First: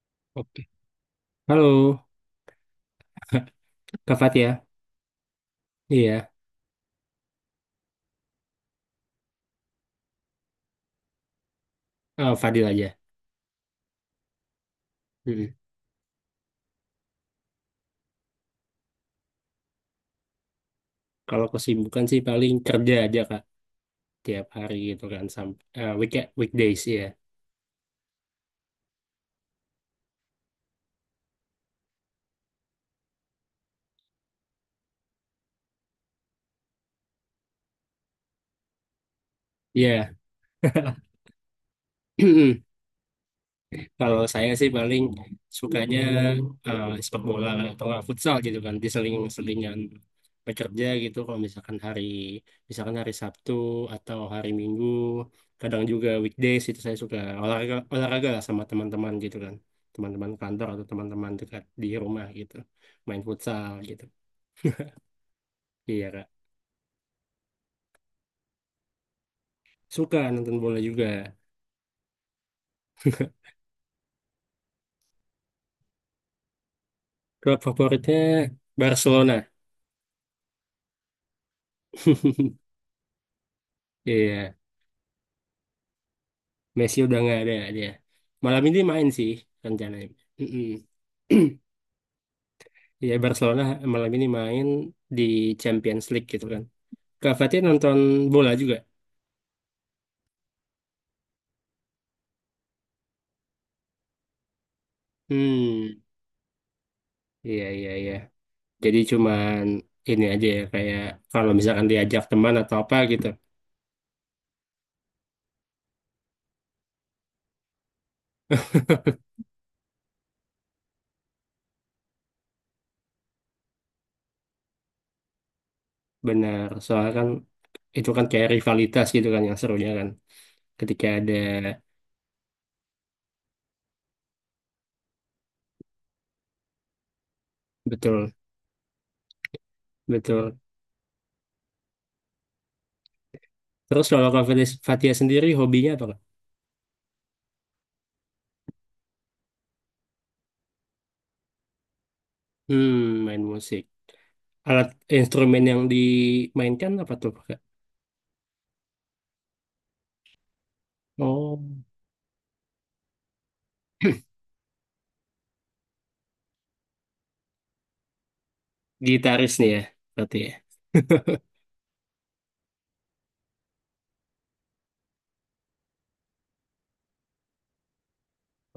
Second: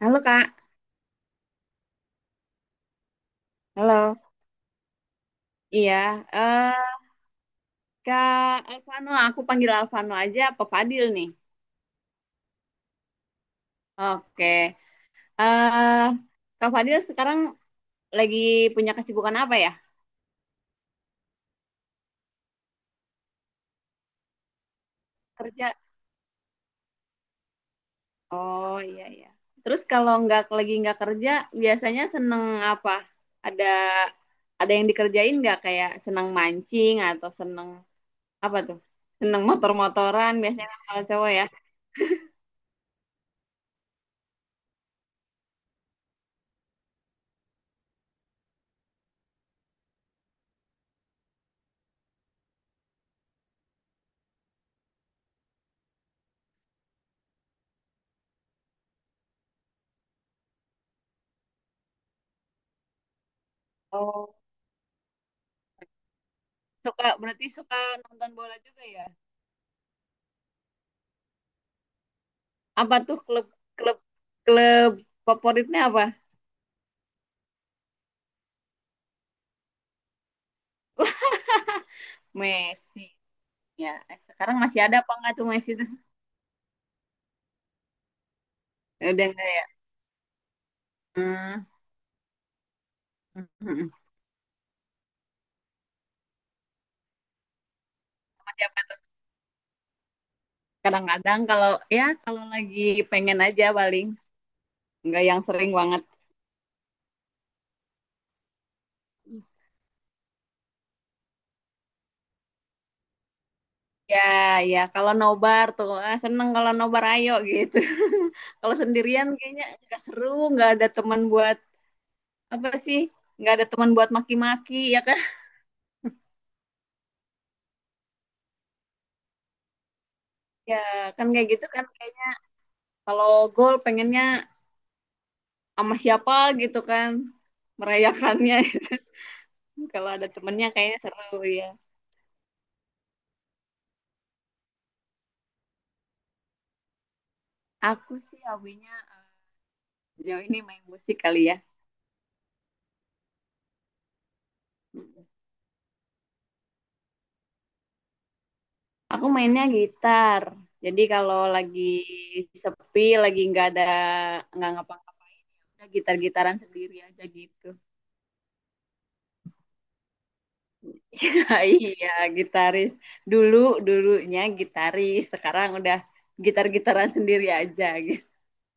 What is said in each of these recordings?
Halo, Kak. Oke. Halo, Kak Halo. Fatia. Iya, Iya, eh Kak Alvano, aku panggil Alvano aja, apa Fadil nih? Fadil aja. Oke. Mm-mm. eh Kak Fadil sekarang lagi punya kesibukan apa ya? Kalau kesibukan sih paling kerja aja, Kak. Tiap hari gitu kan. Sampai, Kerja? weekend, weekdays, ya, Oh, iya, iya. Terus kalau nggak lagi nggak kerja, biasanya seneng apa? Ada ada yang dikerjain nggak, kayak seneng mancing atau seneng apa tuh? Seneng Iya. motor-motoran biasanya kan kalau cowok ya. Kalau saya sih paling sukanya sepak bola atau nggak futsal gitu kan, diseling-selingan bekerja gitu. Kalau misalkan hari Sabtu atau hari Minggu, kadang juga weekdays itu saya suka olahraga olahraga lah sama teman-teman gitu kan, teman-teman kantor atau teman-teman dekat di rumah gitu, main futsal gitu. Oh, Iya kak, suka berarti, suka nonton bola juga ya? suka nonton bola juga. Apa tuh klub klub klub favoritnya apa? Klub favoritnya Barcelona. Wah, Messi ya. Iya. Sekarang masih ada apa enggak tuh Messi tuh? Messi udah nggak ada dia. Malam ini Ya, main udah sih enggak ya? rencananya. Mm-mm. Hmm. Ya Barcelona malam ini main di Champions League gitu kan. Kak Fatih nonton Sama bola juga. siapa tuh? Kadang-kadang kalau, ya kalau lagi pengen aja, paling enggak yang sering Hmm, banget. iya iya iya. Jadi cuman ini aja ya kayak kalau misalkan diajak teman atau apa gitu. Ya, ya, kalau nobar tuh seneng kalau nobar ayo gitu. Kalau sendirian kayaknya enggak seru, enggak ada teman buat apa sih? Enggak ada teman buat maki-maki ya kan? Benar, soalnya kan itu kan kayak rivalitas gitu kan yang serunya kan. Ya, Ketika kan ada kayak gitu kan, kayaknya kalau gol pengennya sama siapa gitu kan, betul merayakannya. Kalau ada betul. temennya kayaknya seru ya. Terus kalau Kak Fatih Fatih sendiri hobinya apa, Kak? Aku sih hobinya sejauh ini main musik kali ya. Hmm, main musik. Alat instrumen yang dimainkan apa tuh, Kak? Aku mainnya gitar. Jadi kalau Oh, lagi sepi, lagi nggak ada, nggak ngapa-ngapain, ya udah gitar-gitaran sendiri aja gitu. gitaris nih ya, berarti ya. Ya, iya, gitaris dulu, dulunya gitaris, sekarang udah gitar-gitaran sendiri aja gitu.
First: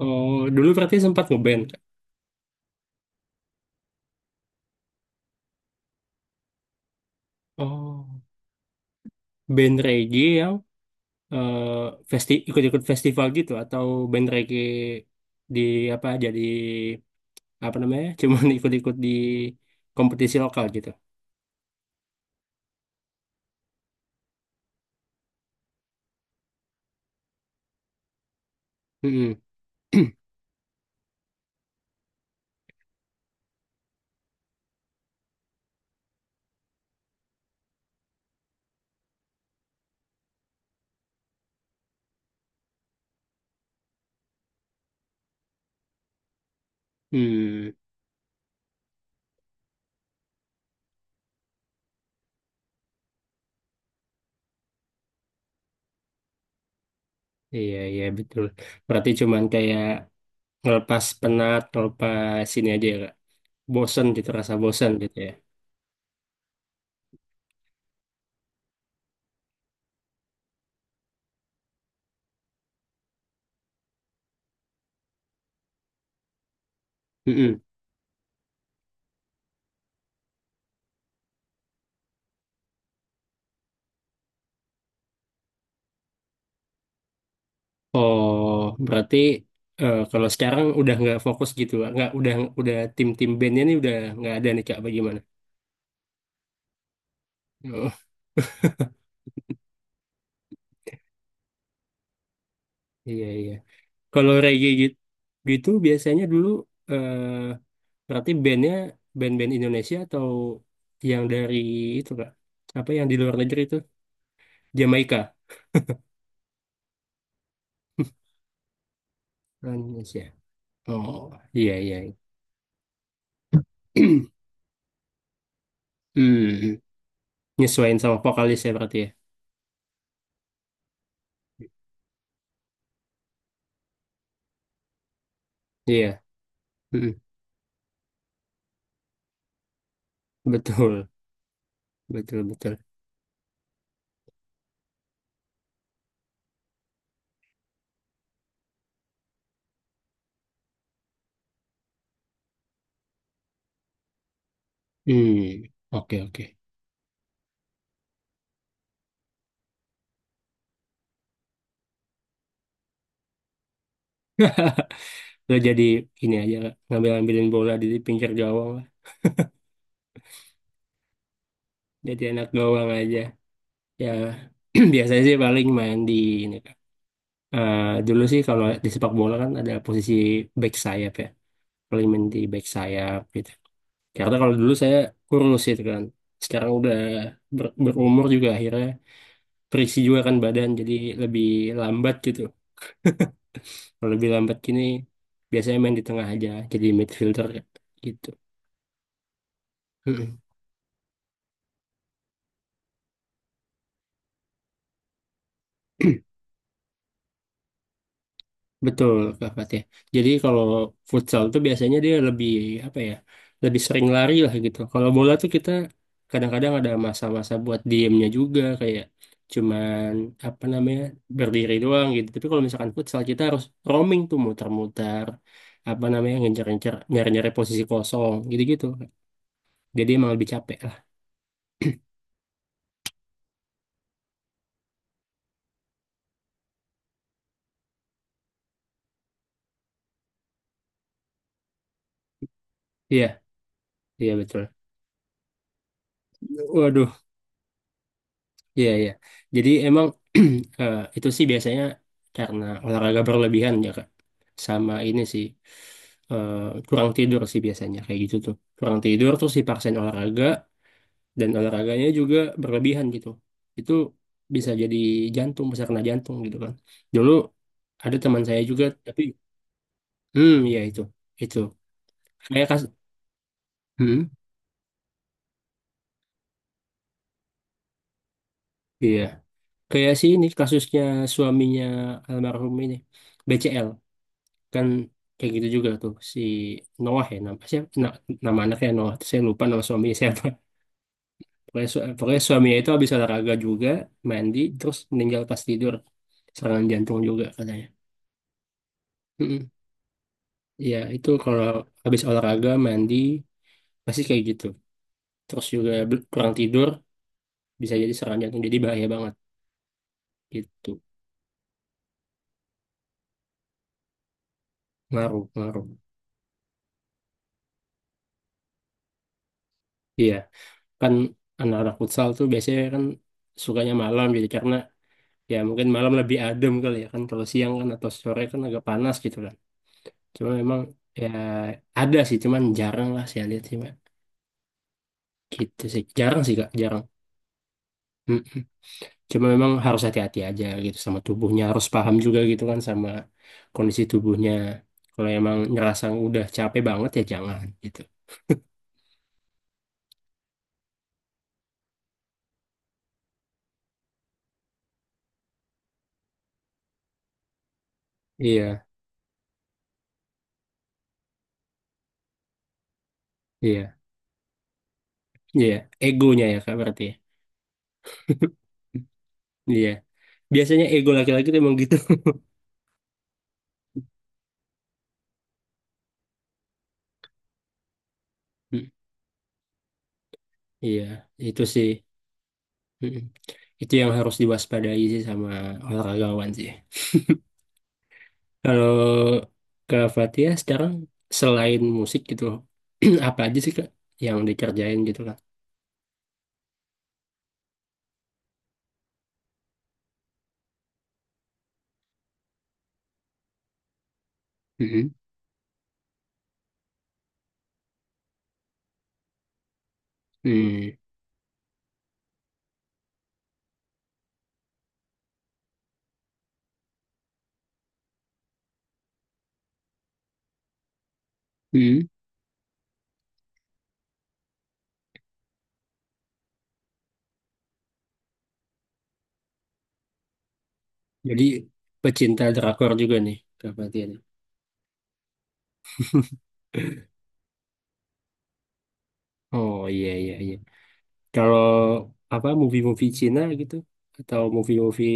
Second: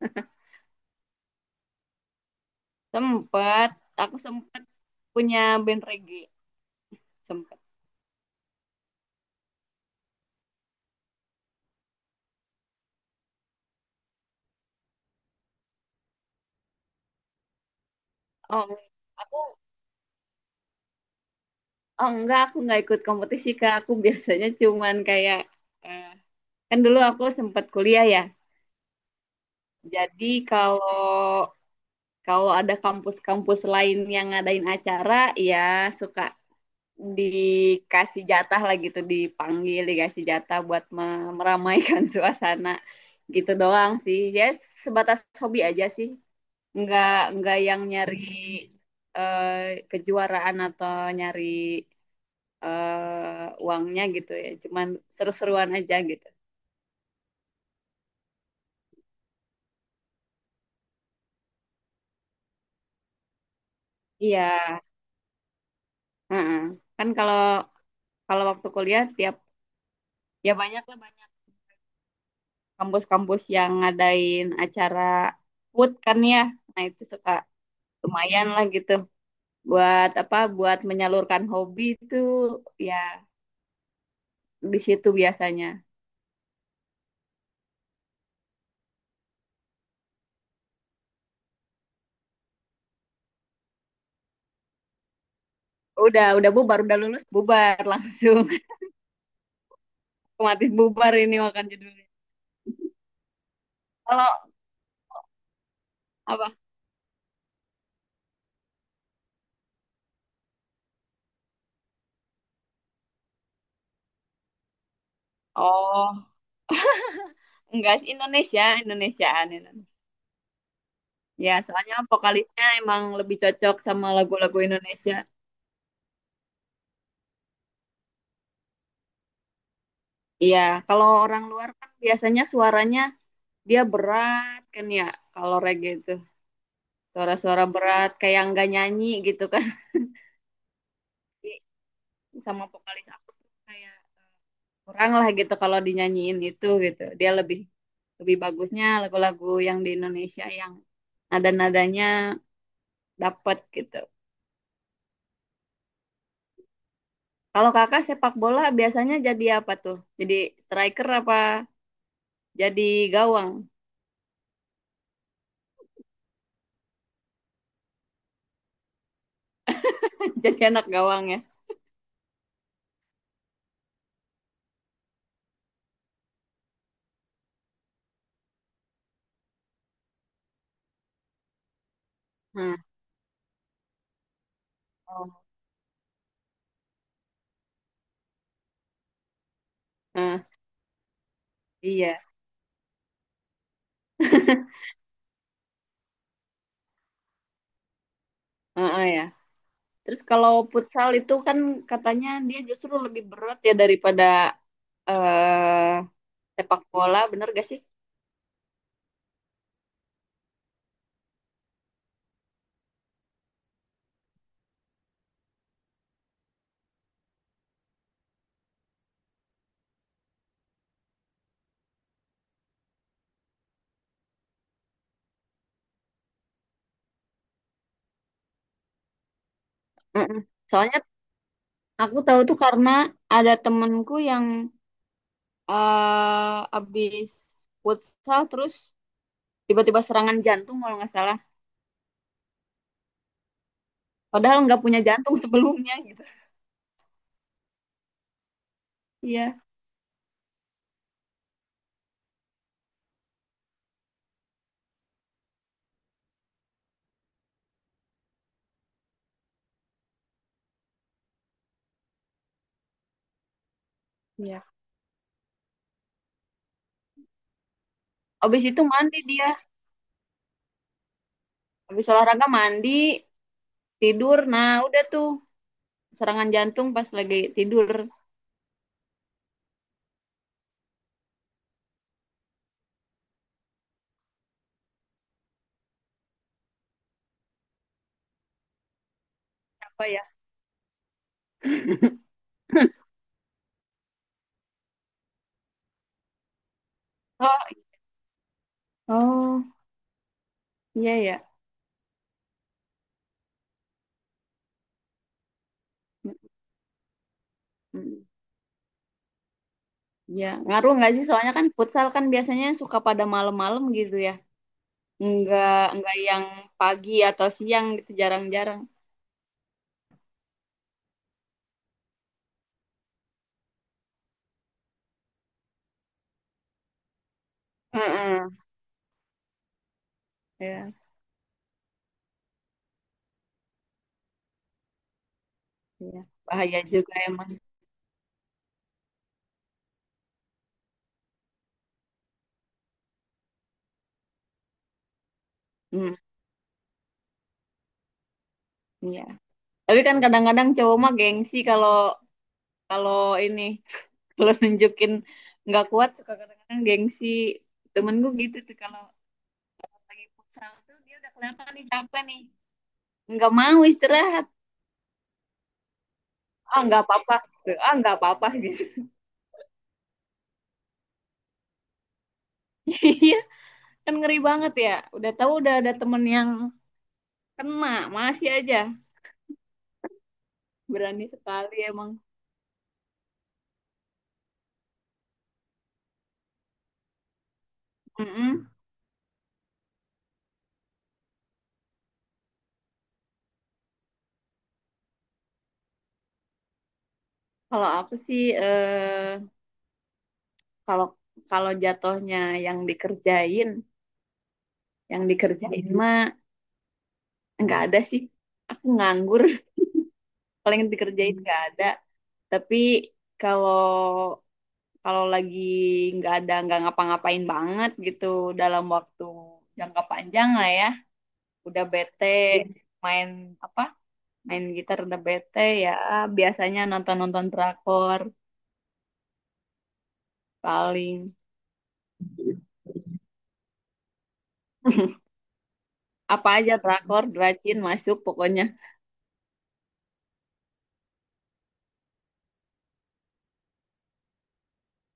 Oh, dulu berarti sempat ngeband, Kak. Sempet, aku sempet punya band reggae, sempet. Oh, band reggae yang eh, festi ikut-ikut festival gitu atau band reggae di apa jadi apa namanya? Cuman Oh, ikut-ikut di aku. kompetisi lokal gitu. Oh, enggak, aku nggak ikut kompetisi, Kak. Aku biasanya cuman kayak, eh, kan dulu aku sempat kuliah ya. Mm-mm. Jadi kalau kalau ada kampus-kampus lain yang ngadain acara, ya suka dikasih jatah lah gitu, dipanggil, dikasih jatah buat meramaikan suasana gitu doang sih. Ya, sebatas hobi aja sih. Enggak enggak Hmm, yang nyari eh, kejuaraan atau nyari uangnya gitu ya, cuman seru-seruan aja gitu. iya iya betul. Berarti cuman kayak ngelepas penat, ngelepas ini aja ya, Kak. Bosen gitu, rasa Iya, bosen gitu ya? heeh. Kan kalau kalau waktu kuliah tiap, ya banyak lah, banyak kampus-kampus yang ngadain acara food kan ya. Nah, itu suka Mm-mm. lumayan lah gitu buat apa, buat menyalurkan hobi itu ya, di situ biasanya. Oh, berarti kalau sekarang udah nggak fokus gitu, nggak udah tim-tim bandnya nih udah nggak ada nih kak, bagaimana? Udah bubar, udah lulus bubar Oh, langsung. Otomatis bubar ini, makan judulnya. iya iya. Kalau Kalau reggae gitu, gitu biasanya dulu apa? eh, berarti bandnya band-band Indonesia atau yang dari itu kak? Apa yang di luar negeri itu? Jamaika, Oh, enggak sih, Indonesia, Indonesiaan, Indonesiaan. Indonesia. Oh, Ya, iya soalnya iya. Iya. vokalisnya emang lebih cocok sama lagu-lagu Indonesia. Hmm, nyesuaiin sama vokalis ya berarti ya. Iya, kalau orang luar kan biasanya suaranya dia berat kan ya, kalau reggae itu Iya, mm, suara-suara berat kayak nggak nyanyi gitu kan. betul, Jadi, betul sama betul. vokalis aku tuh kayak kurang lah gitu kalau dinyanyiin itu gitu. Dia lebih lebih bagusnya lagu-lagu yang di Indonesia yang nada-nadanya dapet gitu. Hmm, oke oke. Kalau Kakak sepak bola biasanya jadi apa tuh? Jadi striker apa jadi gawang? Nggak jadi ini aja ngambil-ngambilin bola di pinggir gawang lah. Jadi anak gawang ya. Jadi anak gawang aja. Ya biasanya sih paling main di ini Kak. Eh, dulu sih kalau di sepak bola kan ada posisi back sayap ya. Paling main di back Hmm. sayap gitu. Karena kalau dulu saya Oh. kurus itu kan. Sekarang udah berumur juga akhirnya terisi juga kan Hmm, badan jadi lebih lambat iya. gitu. Kalau lebih lambat gini biasanya main di tengah aja jadi midfielder gitu. Heeh ya. Terus kalau futsal itu kan katanya dia justru lebih berat ya daripada eh sepak bola, bener gak sih? Betul, Kak Fatih. Jadi kalau futsal tuh biasanya dia lebih apa ya, lebih sering lari lah gitu. Kalau bola tuh kita kadang-kadang ada masa-masa buat diemnya juga kayak cuman apa namanya berdiri doang gitu. Tapi kalau misalkan futsal kita harus roaming tuh muter-muter apa namanya ngejar-ngejar nyari-nyari posisi kosong gitu-gitu. Jadi emang Mm-mm. lebih capek lah. Soalnya aku tahu tuh karena ada temenku yang abis futsal terus tiba-tiba serangan jantung kalau nggak salah. Iya, iya Padahal betul. nggak punya jantung sebelumnya gitu. Waduh, iya, iya. Iya. Jadi emang itu sih biasanya karena olahraga berlebihan ya, Kak. Sama ini sih eh, kurang tidur sih biasanya kayak gitu tuh. Kurang tidur terus dipaksain olahraga dan olahraganya juga berlebihan gitu. Itu Iya. bisa jadi jantung, bisa kena jantung gitu kan. Dulu ada teman saya Abis itu juga mandi tapi dia, ya itu. Itu. abis olahraga Kayak kas mandi, hmm tidur. Nah, udah tuh serangan jantung pas lagi tidur. iya. Kayak sih ini kasusnya suaminya almarhum ini BCL. Kan kayak gitu juga tuh si Noah ya nama siapa nama anaknya Noah. Terus saya lupa nama Apa suaminya ya? siapa. Pokoknya suaminya itu habis olahraga juga mandi terus meninggal pas tidur, serangan jantung juga Oh, katanya. oh, Mm-mm. Ya iya itu ya. kalau habis olahraga mandi pasti kayak gitu terus juga kurang tidur bisa jadi Mm, serangan jantung, jadi bahaya banget Ya, gitu. ngaruh nggak sih, soalnya kan futsal kan biasanya suka pada malam-malam gitu ya, Ngaruh nggak ngaruh nggak yang pagi atau siang gitu, jarang-jarang. iya. Kan anak-anak futsal tuh biasanya kan sukanya malam, jadi karena ya mungkin malam lebih adem kali ya kan. Kalau siang kan atau sore Heeh. kan agak panas gitu kan. Cuma memang Ya, ya ada sih cuman jarang lah saya lihat sih Mbak. Gitu sih ya, jarang sih kak bahaya jarang. juga emang. Mm-mm. Cuma memang harus hati-hati aja gitu sama tubuhnya, harus paham juga gitu kan sama kondisi tubuhnya. Kalau emang ngerasa Hmm, udah capek banget ya jangan gitu. iya, tapi kan kadang-kadang cowok mah gengsi kalau kalau ini kalau nunjukin nggak kuat, suka kadang-kadang gengsi. Temen gue gitu Iya tuh kalau lagi futsal tuh dia udah kelihatan nih capek nih, nggak mau iya istirahat. iya, egonya ya kak Ah, berarti nggak ya. apa-apa, ah nggak apa-apa gitu, Iya, biasanya ego laki-laki tuh emang gitu. iya. Kan ngeri banget ya, udah tahu udah ada temen yang kena, masih aja Mm, iya berani itu sekali sih. emang. Mm-mm. Itu yang harus diwaspadai sih sama olahragawan sih. Mm-mm. Kalau ke Fatia sekarang selain musik gitu, loh, apa aja sih Kak yang dikerjain gitu Kak? Kalau aku sih kalau kalau jatuhnya yang dikerjain, Mm-mm. yang dikerjain mah nggak ada sih, aku nganggur. Paling Mm. dikerjain nggak ada, tapi kalau kalau lagi nggak ada nggak ngapa-ngapain banget gitu dalam waktu jangka panjang lah ya, udah Mm. bete, main apa, main gitar udah bete ya, biasanya nonton-nonton drakor paling. Jadi pecinta drakor juga nih Kak Fatia nih. Apa aja, drakor dracin masuk pokoknya. Oh iya iya iya. Kalau apa movie-movie Cina gitu atau movie-movie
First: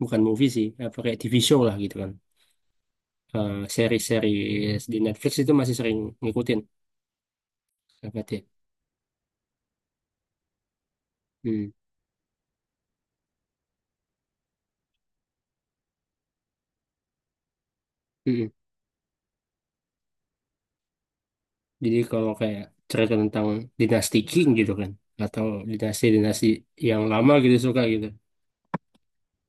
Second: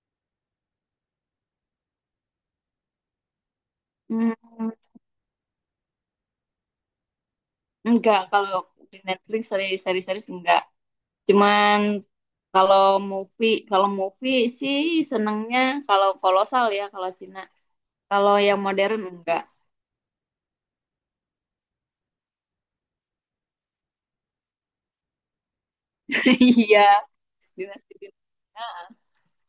bukan movie sih, apa kayak TV show lah gitu kan. Seri-seri Hmm, di Netflix itu masih sering ngikutin Kak enggak, Fatia. kalau di Netflix series-series enggak, Mm. cuman kalau kalau movie sih senengnya kalau kolosal ya, kalau Cina kalau yang modern enggak. Jadi kalau kayak cerita tentang dinasti King gitu kan, atau dinasti-dinasti Iya, yang lama gitu suka Dinasti- gitu. Din-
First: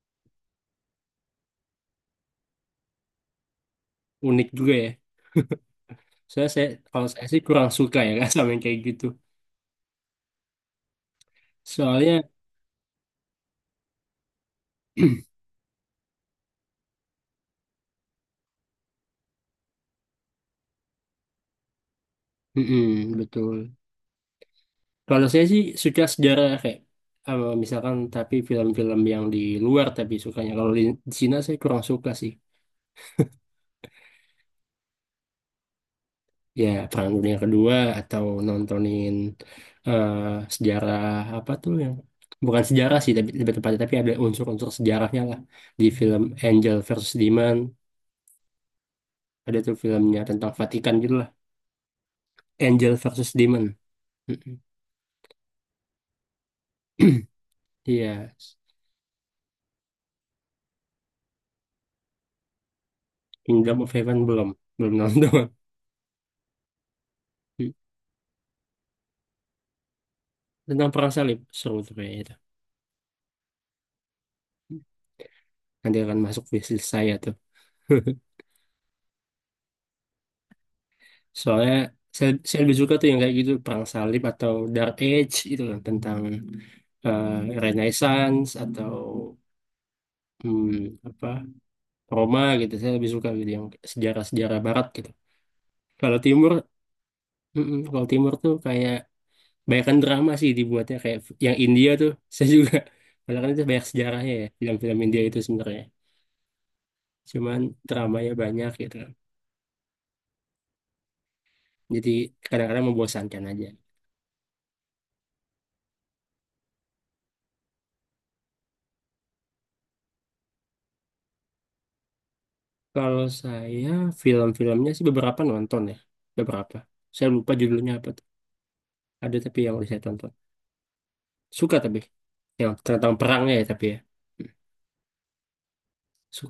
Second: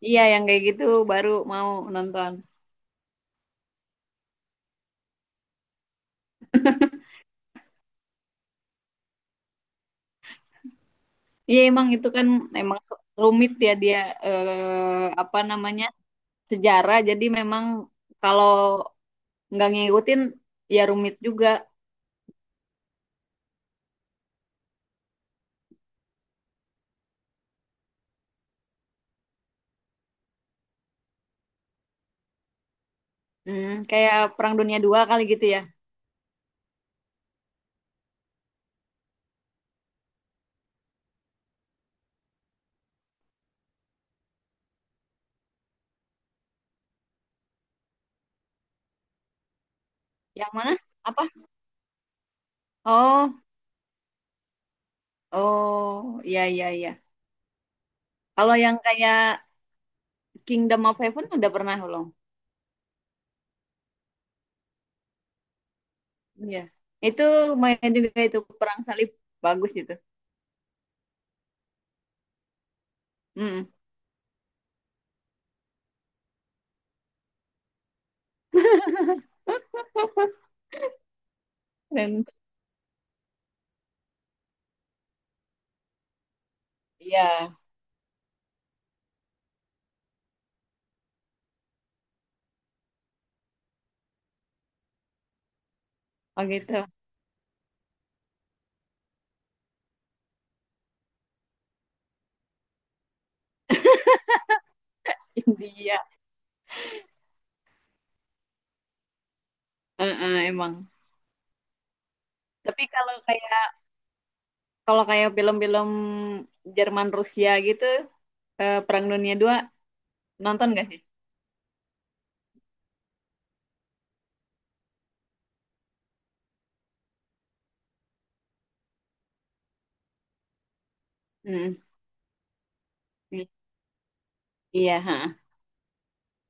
iya yang kayak gitu, baru mau nonton. Unik juga ya. Soalnya kalau saya sih kurang suka ya kan sama yang kayak gitu. Iya emang itu Soalnya, kan emang rumit ya dia, apa namanya, sejarah. Jadi memang kalau nggak ngikutin ya rumit juga. mm-mm, betul. Kalau saya sih suka sejarah kayak, misalkan tapi film-film yang di luar tapi sukanya. Kalau di Cina saya kurang suka sih. Hmm, kayak Perang Dunia II kali gitu ya. Ya Perang Dunia Kedua atau nontonin eh, sejarah apa tuh yang bukan sejarah sih tapi lebih tepatnya tapi ada unsur-unsur sejarahnya lah di film Angel versus Demon. Ada tuh filmnya tentang Yang mana? Vatikan gitu Apa? lah. Angel versus Oh, Demon. Mm-mm. oh, iya, iya, iya. Iya. Kalau yang kayak Kingdom of Heaven udah pernah belum? Kingdom of Heaven belum, belum nonton. Iya. Itu lumayan juga, itu perang salib, bagus gitu. Tentang perang salib seru tuh kayaknya itu. Hmm. Nanti akan masuk wishlist saya tuh. Soalnya Dan saya lebih suka tuh yang kayak gitu perang salib atau Dark Age itu kan tentang eh, iya. Renaissance atau apa Roma gitu. Saya lebih suka gitu yang sejarah-sejarah Barat gitu. Kalau Oh Timur, gitu. mm-mm, kalau Timur tuh kayak banyakkan drama sih dibuatnya kayak yang India tuh. Saya juga padahal kan itu banyak sejarahnya ya film-film India itu sebenarnya. India. Cuman dramanya banyak gitu. Kan. Heeh, emang. Jadi Tapi kadang-kadang kalau membosankan kayak aja. Kalau kayak film-film Jerman Rusia gitu, Perang Dunia II nonton gak sih? Kalau saya film-filmnya sih beberapa nonton ya, beberapa. Saya lupa judulnya apa tuh. Ada tapi yang saya tonton. Hmm. Suka tapi yang tentang I- perangnya ya tapi ya. Hmm, Iya, ha.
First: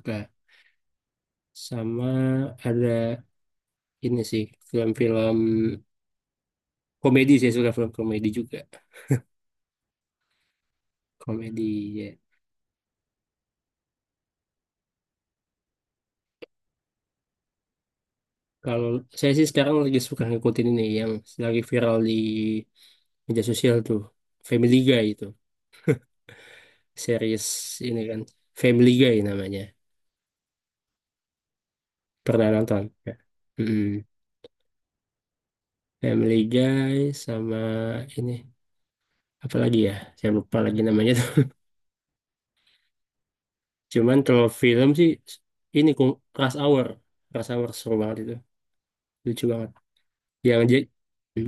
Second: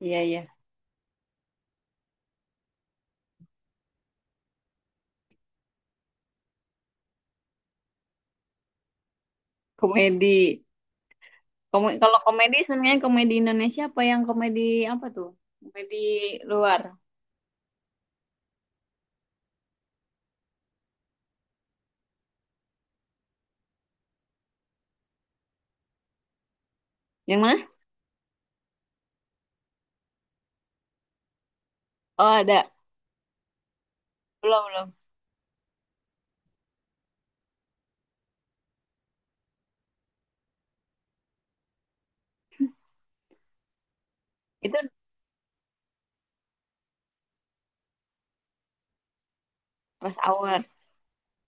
Iya, iya. Sama ada ini sih film-film komedi, saya suka film komedi juga. Komedi. Komedi ya. Kalau komedi sebenarnya komedi Indonesia apa yang komedi apa tuh? Komedi luar. Kalau saya sih sekarang lagi suka ngikutin ini yang lagi viral di media sosial tuh. Family Guy itu. Yang Series mana? ini kan. Family Guy namanya. Oh, Pernah ada. nonton? Ya. Belum, belum. Family Guy sama ini apa lagi ya? Saya lupa lagi namanya tuh. Cuman kalau Itu film sih ini Rush Hour. Rush Hour seru banget itu. Lucu banget. Rush Yang Hour.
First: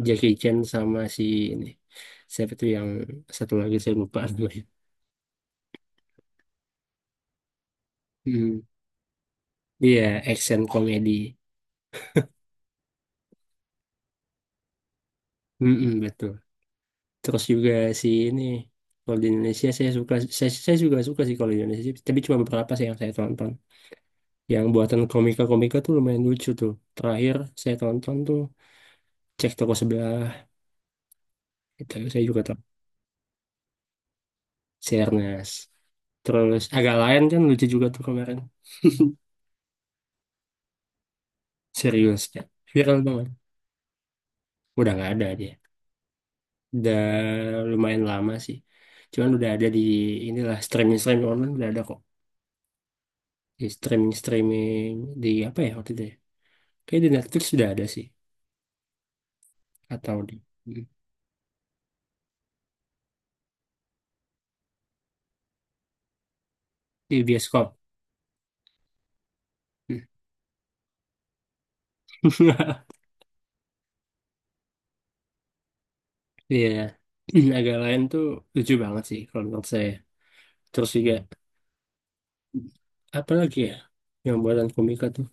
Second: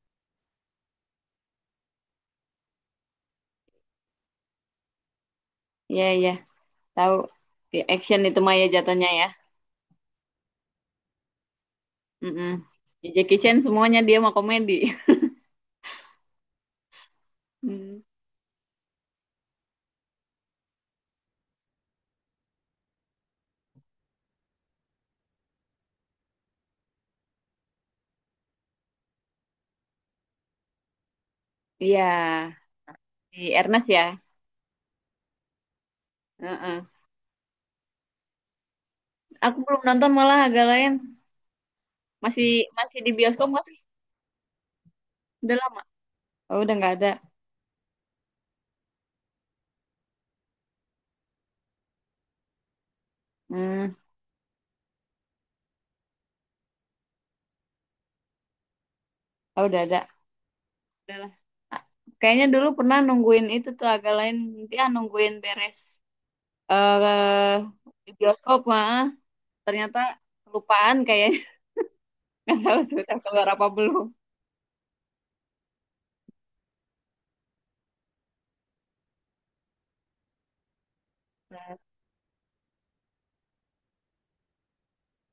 Jackie Chan sama si ini. Siapa tuh yang satu lagi saya lupa namanya. Iya, iya. Tahu. Ya, action itu Hmm. Maya jatuhnya ya. Iya, action komedi. Mm-mm. Ya, Jackie Chan semuanya dia mah komedi. Mm-mm, betul. Terus juga Hmm. si ini kalau di Indonesia saya juga suka sih kalau di Indonesia tapi cuma beberapa sih yang saya tonton. Yang buatan komika-komika tuh lumayan lucu tuh. Terakhir saya tonton tuh cek toko sebelah, itu Iya, saya juga tonton di Ernest ya. si Ernest. Terus Heeh. agak lain kan lucu juga tuh kemarin, Aku belum nonton malah, agak lain. serius kan Masih viral masih di banget. bioskop nggak sih? Udah nggak ada dia. Udah lama. Oh, udah nggak Udah ada. lumayan lama sih. Cuman udah ada di inilah streaming streaming online udah ada kok. Di Hmm, streaming streaming di apa ya waktu itu ya? Kayak di Netflix sudah ada sih oh, udah ada. atau di Udah lah. Ah, kayaknya dulu pernah nungguin itu tuh agak lain. Nanti nungguin beres di eh bioskop. di bioskop mah. Ternyata kelupaan kayaknya. Nggak tahu sudah keluar apa belum. Iya, agak lain tuh lucu banget sih kalau menurut saya. Terus juga apa lagi ya yang buatan komika tuh?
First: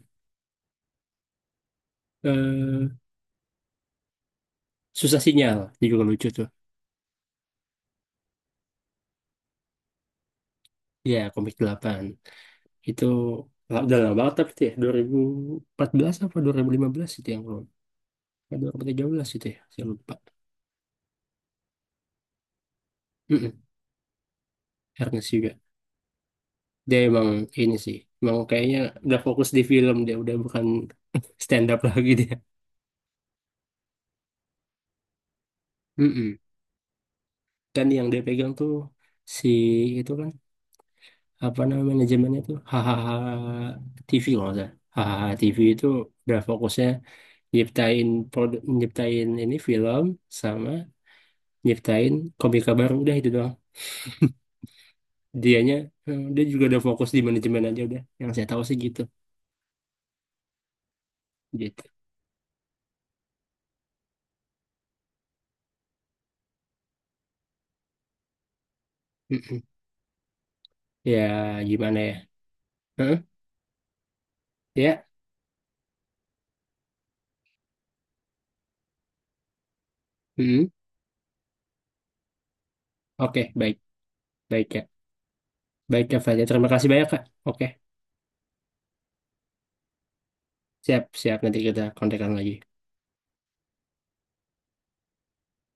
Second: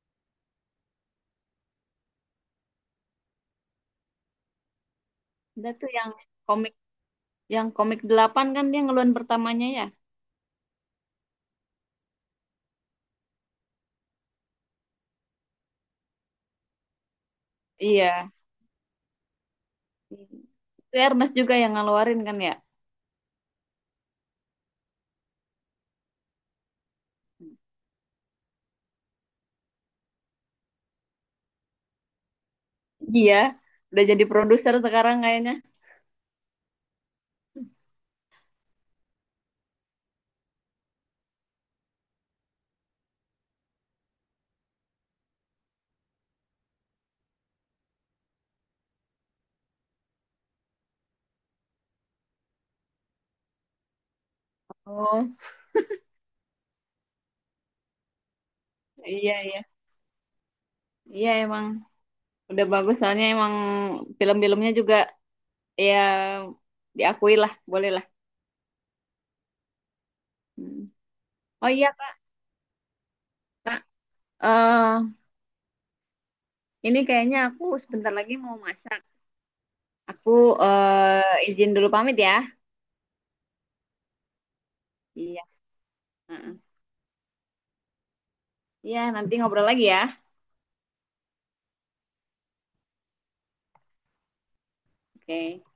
Eh, Susah Sinyal Udah tuh, juga lucu tuh. komik yang komik 8 kan dia ngeluarin pertamanya ya. Ya komik 8 itu udah lama banget tapi tuh ya 2014 apa 2015 itu yang belum. Iya. 2013 itu ya saya lupa. Itu Ernest juga yang ngeluarin kan ya. Mm-mm, Ernest juga. Dia emang ini sih. Emang kayaknya udah fokus di film dia udah bukan stand up lagi dia. Iya. Udah jadi produser sekarang kayaknya. Mm-mm. Dan yang dia pegang tuh si itu kan apa namanya manajemennya tuh hahaha TV kalau nggak salah hahaha TV itu udah fokusnya nyiptain produk nyiptain ini film sama nyiptain komika baru udah itu doang Oh, dianya, dia juga udah fokus di manajemen aja udah yang saya tahu sih gitu iya, iya. Iya emang, gitu. udah bagus soalnya emang film-filmnya juga ya, diakui lah, boleh lah. Mm-mm. Hmm. Ya Oh iya, gimana ya. Kak. Heeh, ya. eh ini kayaknya aku sebentar lagi mau masak. Aku Mm-mm. Izin dulu pamit ya. Oke baik baik ya, Iya. baik ya Fadya, Heeh. terima kasih banyak kak. Oke Iya, nanti ngobrol lagi ya. siap siap nanti kita kontekan lagi. Oke.